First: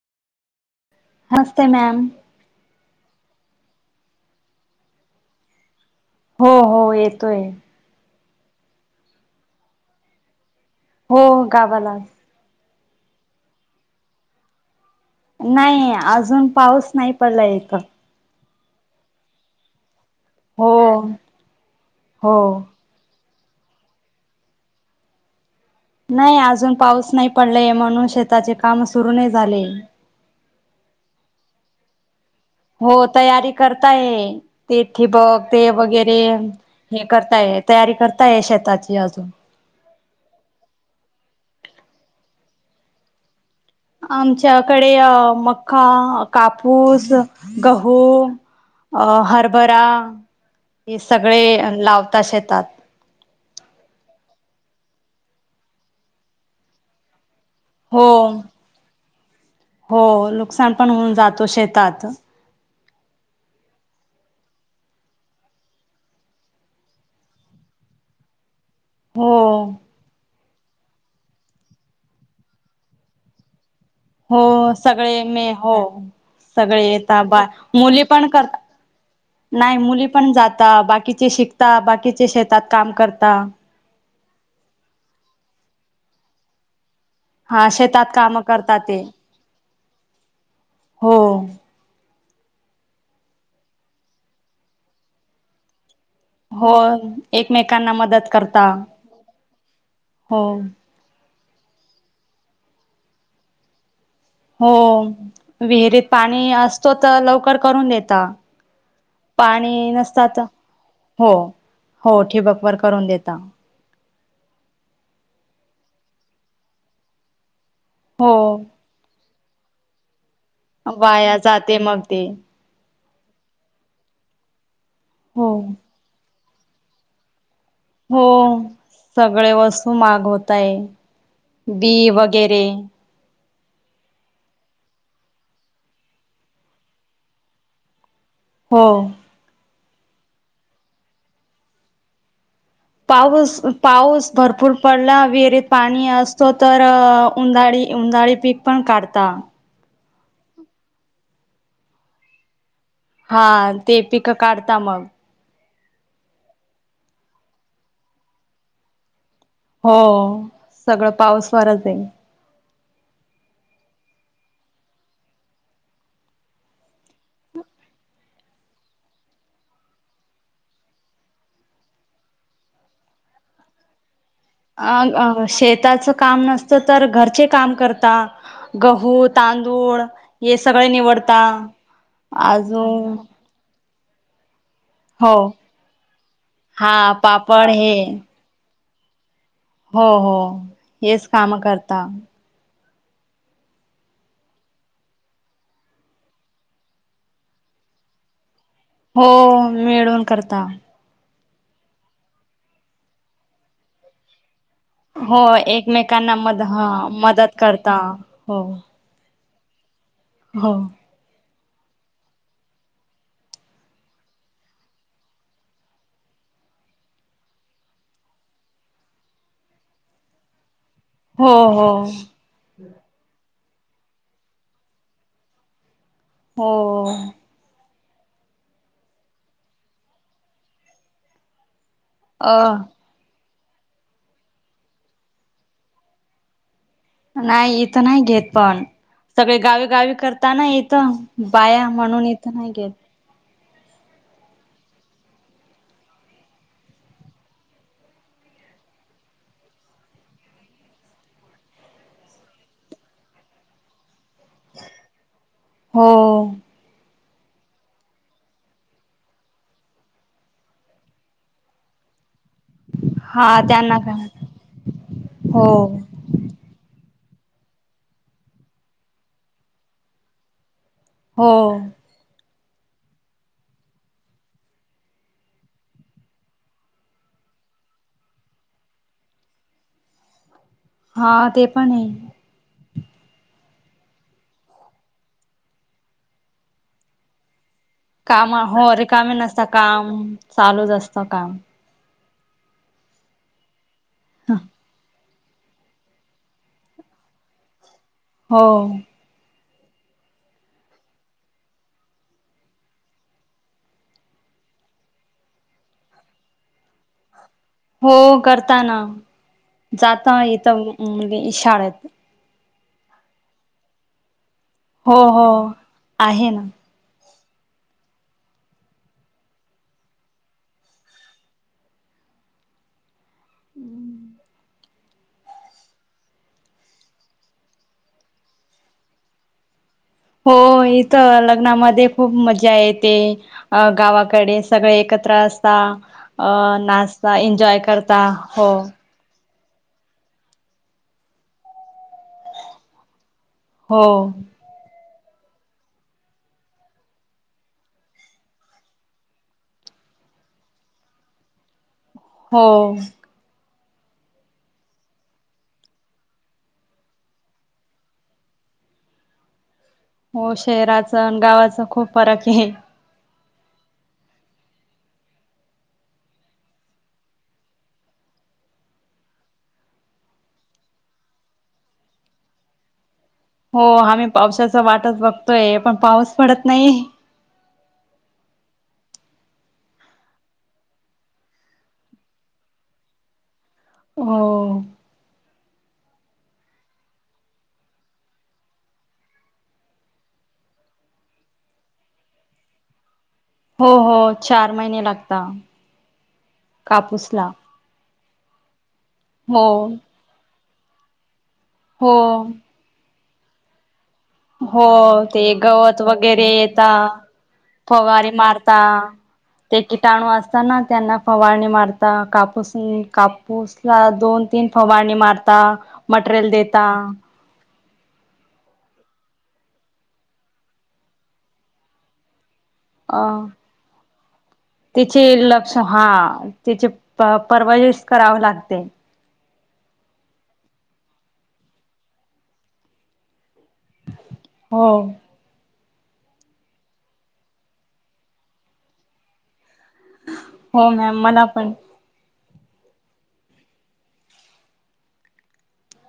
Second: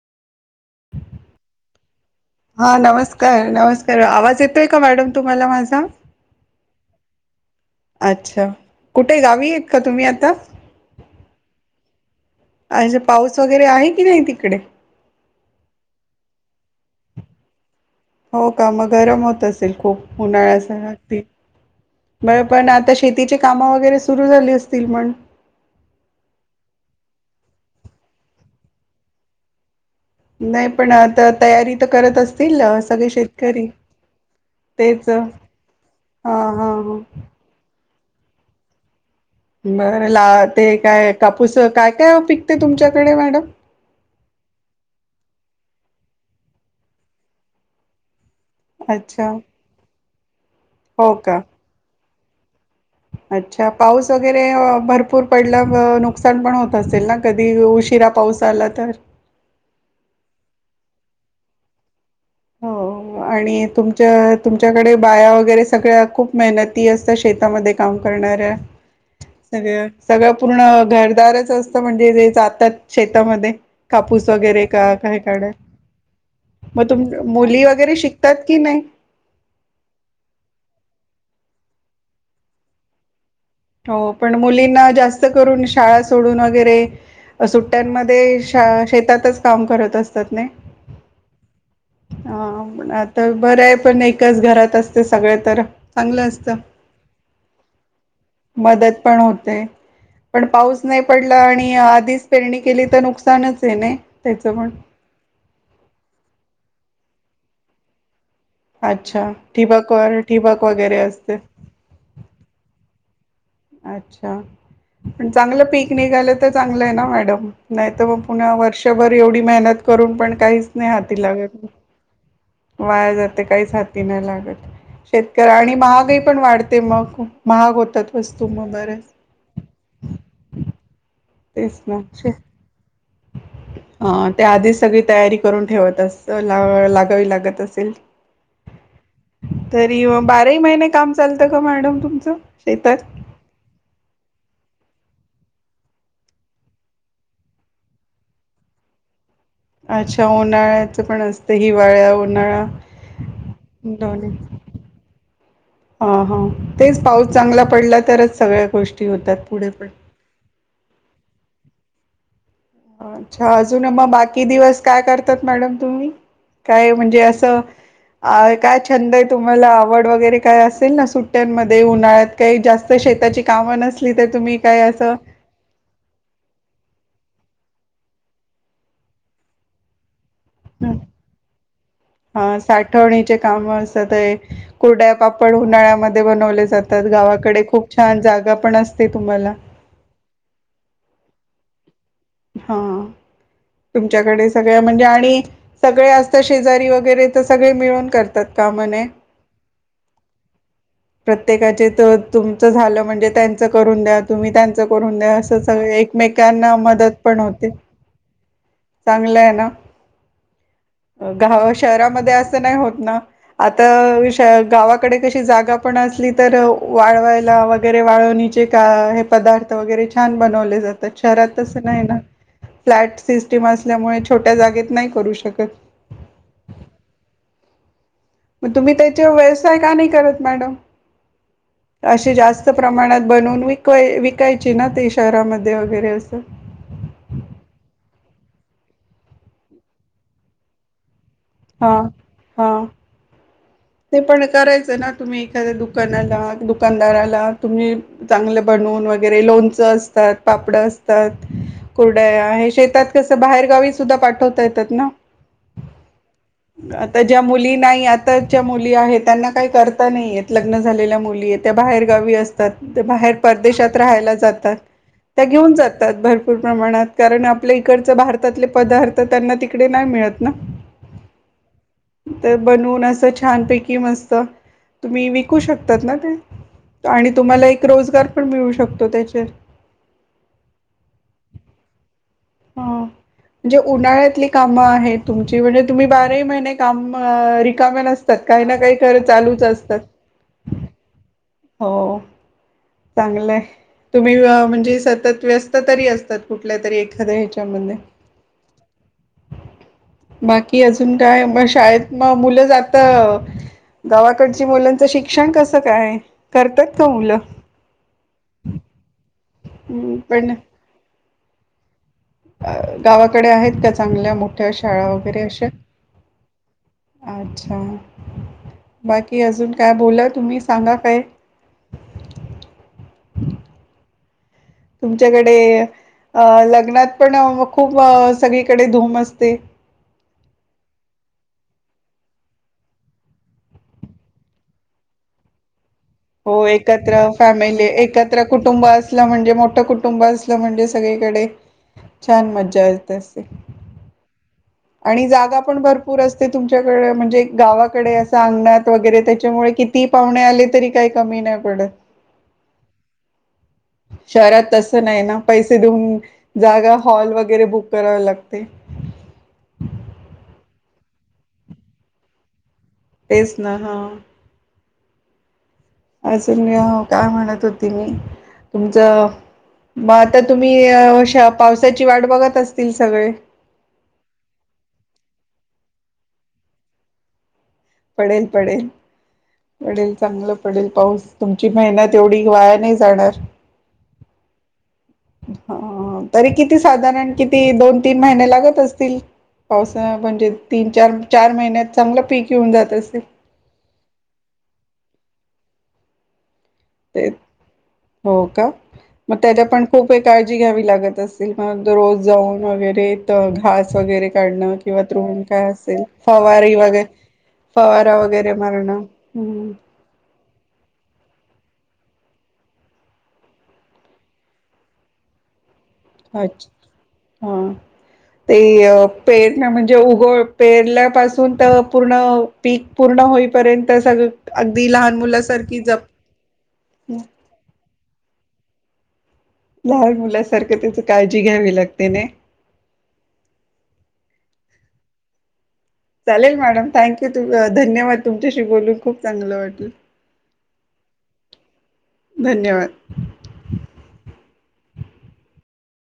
नमस्ते ma'am हां नमस्कार नमस्कार आवाज येतोय का मॅडम तुम्हाला माझा? हो हो येतोय. अच्छा कुठे गावी आहेत का तुम्ही आता? हो गावाला आज पाऊस वगैरे आहे की नाही तिकडे? नाही, अजून पाऊस नाही पडला येत- हो का मग गरम होत असेल खूप- हो उन्हाळ्यात अस पीक हो बरं पण आता शेती तिची कामं वगैरे सुरू झाली असतील मण नाही अजून पाऊस नाही पडलाये म्हणून शेताचे काम सुरू नाही झाले. नाही पण आता तयारी तर करत असते. हो तयारी करताय ते तेच अ, ठिबक ते वगैरे हा हा हा हे करताय तयारी कर [unintelligible] शेताची अजून बरं ला ते काय कापूस काय काय पिकते तुमच्याकडे मॅडम आमच्याकडे अ मक्का, कापूस, गहू अ अच्छा हरभरा हे हो का सगळे लाव त शेतात अच्छा, पाऊस वगैरे भरपूर पडला नुकसान पण होत असेल ना? कधी उशिरा हो पाऊस आला तर? हो नुकसान पण होऊन जातो शेतात हो आणि तुमच्या तुमच्याकडे बाया वगैरे सगळ्या खूप मेहनती असतात शेतामध्ये काम करणाऱ्या हो सगळं सगळं पूर्ण घर [unintelligible] असतं म्हणजे जे जातात शेतामध्ये कापूस हो वगैरे का काय सगळे मी काढाय? हो मग सगळे तुम य वगैरे मुली पण शिकतात कर की नाही? नाही मुली पण जाता बाकीचे शिकता बाकीचे शेतात काम करता हो पण मुलींना जास्त करून शाळा सोडून वगैरे हा शेतात काम सुट्ट्यांमध्ये श करतात ते शेतातच काम करत असतात ना? हो हा आता बरं आहे पण एकच घरात असते. सगळे तर चांगलं असतं हो एकमेकांना मदत कर मदत पण होते. पण पाऊस नाही प आणि आधीच पेरणी केली तर नुकसानच नही. हो विहिरीत पाणी असतो तर लव कर करून देता अच्छा पाणी ठिबक व नसतात ठिबक वगैरे हो असते हो ठिबकवर करून देता अच्छा प चांगलं पीक निघालं तर चांगलं ये ना मॅडम नाहीत मग हो पुन्हा वर्षभर एवढी मेहनत करून पण काहीच नाही हाती वाया लागत जाते मग ते वाया जाते. काहीच हाती नाही लागत. हो शेतकऱ आणि महागई - पण वाढते मग महाग होतात हो वस्तू मग बऱ्याच सगळे वस्तू मागवतय तेच बी ना शे वगैरे अ त्या आधीच सगळी तयारी करून ठेवत अस लागावी लागत असेल हो तरी बाराही महिने काम चालतं का मॅडम तुमचं शेतात पाऊस पाऊस भरपूर पडला विहिरीत पाणी असतो तर उन्हााळी उनध्हाळी पीक पण काढता अच्छा उन्हाळ्याचं पण असतं हिवाळ्या उन्हाळा हा ते दोन्ही पिकं काढता मग हा हा तेच पाऊस चांगला पडला तरच सगळ्या गोष्टी होतात पुढे पण हो सगळं पाऊस [unintelligible] अच्छा अजून मग बाकी दिवस काय करतात मॅडम तुम्ही काय म्हणजे असं काय छंद आहे तुम्हाला आवड वगैरे काय असेल ना सुट्ट्यांमध्ये उन्हाळ्यात काही जास्त शेताची कामं नसली तर तुम्ही काय अ असं शेताच काम नसतं तर घरचे काम करता गहू तांदूळ हे सगळे निवडता हा अजून साठवणीचे काम स ते कुर्ड्या हो पापड उन्हाळ्यामध्ये बनवले जातात हा गावाकडे पापड खूप हे छान जागा पण अस अस तुम्हाला हो हो हेच काम करता हां तुमच्याकडे सगळ्या म्हणजे आणि सगळे असतं शेजारी वगैरे तर सगळे मिळून करतात तमने हो मिळून करता. प्रत्येकाचे तर तुमचं झालं म्हणजे त्यांच करून द्या तुम्ही त्यां. हो द मद एकमेकांना हा मदत पण होते करता हो चगल्या [unintelligible] हो. गा शहरामध्ये असं नाही होत ना आता गावाकडे कशी जागा पण असली तर वाळवायला वगैरे वाळवणीचे का हे पदार्थ वगैरे छान बनवले जातात. हो शहरात नाही हो ना फ्लॅट ल्यामुळे छोट्या जागेत नाही करू शकत. हो. मग तुम्ही त्याचे व्यवसाय का नाही करत मॅडम. असे अ जास्त प्रमाणात बनवून व विक विकायची ना ती शहरामध्ये वगैरे असं. नाही इथं नाही घेत पण सगळे गावी गावी करताना इथं. बाया हा म्हणून इथं नाही हा घेत. ते पण करायचं ना तुम्ही एखाद्या दुकानाला दुकानदाराला तुम्ही चांगले बनून वगैरे लोणचं असतात, पापड असतात, कुरडया हे शेतात कसं बाहेरगावी सुद्धा पाठवता येतात ना. हो. तर ज्या मुलींना आता च्या मुली आहेत त्यांना काही करता नाहीेत लग्न झालेल्या मुली आहेत त्या बाहेर गावी अस तात ते बाहेर हा परदेशात त्यांना का राहायला जातात, त्या हो घेऊन जातात भरपूर प्रमाणात. कारण आपल्या इकडचे भारतातले पदार्थ त्यांना तिकडे नाही मिळत ना. हो. तर बनून असं छानपैकी मस्त तुम्ही विकू शकतात ना ते आणि तुम्हाला एक रोजगार पण मिळू शकतो. त्याचे हा ते पण आहे. ह म्हणजे उन्हाळ्यातली कामं आहेत तुमची म्हणजे तुम्ही बाराही महिने काम रिकामे नसतात काम काही ना हो काही अरे कर कामी नसत चालूच असतात. काम चालूच असतं काम. हो. चांगलंय. तुम्ही म्हणजे सतत व्यस्त तरी असतात कुठल्या तरी एखाद्या ह्याच्यामध्ये. हो. बाकी अजून काय मग शाळेत मग मुलं जात गावाकडची मुलांचं शिक्षण कसं काय? करतात का मुलं. हो करताना हं, जात पण इथ इशाळेत. गावाकडे आहेत त्या चांगल्या मोठ्या शाळा हो वगैरे हो, अशा? आहे ना. अच्छा बाकी अजून काय बोला तुम्ही सांगा काय. हम्म. तुमच्याकडे अ लग्नात पण खूप सगळीकडे धूम असते. हो इथं लग्नामध्ये खूप मज्जा येते. अ गावाकडे सगळे एकत्र असता. अ हो एकत्र नाचता एन्जॉय फॅमिली करता एकत्र हो कुटुंब असलं म्हणजे मो ट कुटुंब असलं म्हणजे सगळीकडे छान मज्जा येत असेल. हो. आणि जागा पण भरपूर असते तुमच्याकडे म्हणजे गावाकडे असं अंगणात वगैरे त्याच्यामुळे, किती पाहुणे आले तरी काही कमी नाही पडत. हो. शहरात तस नाही ना पैसे देऊन जागा हॉल वगैरे बुक करावे लागते. हो शहराच गावाच खूप फरक हे. तेच ना हा. असजून मी काय म्हणत होती मी तुमचं म आता, तुम्ही अशा पावसाची वाट बघत असतील सगळे? हो आम्ही पावसाचा वाटच बघतोय पण पाऊस पडत नाही. पडेल, पडेल, पडेल चांगलं पडेल पाऊस तुमची मेहनत एवढी वाया नाही जाणार. हो. ह तरी किती साधारण किती दोन तीन महिने लागत असतील पावसा म्हणजे तीन चार चार महिन्यात चांगलं पीक येऊन जात असेल? हो हो चार महिने लागता. ते कापूसला हो का? मग त्याच्या हो पण खूप काळ जी घ्यावी लागत अस दुकानात रोज हो. जाऊन वगैरे त घास वगैरे काढणं हो किंवा ते तृण काय गवत असेल वगैरे फवारी येत वगैरे फवारा फवारी वगैरे मारता मारणं ते हम्म किटाणू असतना त्यांना फवारणी मारत ता कापूस, कापूस ला दोन तीन फवारणी मारता मटेरियल अच्छा देता! हा ते पेरन्या म्हणजे उघ पेरल्यापासून तर पूर्ण पीक पूर्ण होईपर्यंत सगळं अगदी लहान त्याचे लक्ष मुलासारखी हा जप त्याचे परवा करावं लागते. लहान मुलासारखं त्याची काळजी घ्यावी लागते नाय? हो! चालेल मॅडम थँक्यू धन्यवाद तुमच्याशी बोलून खूप चांगलं वाटेल. हो मॅम मला पण! धन्यवाद.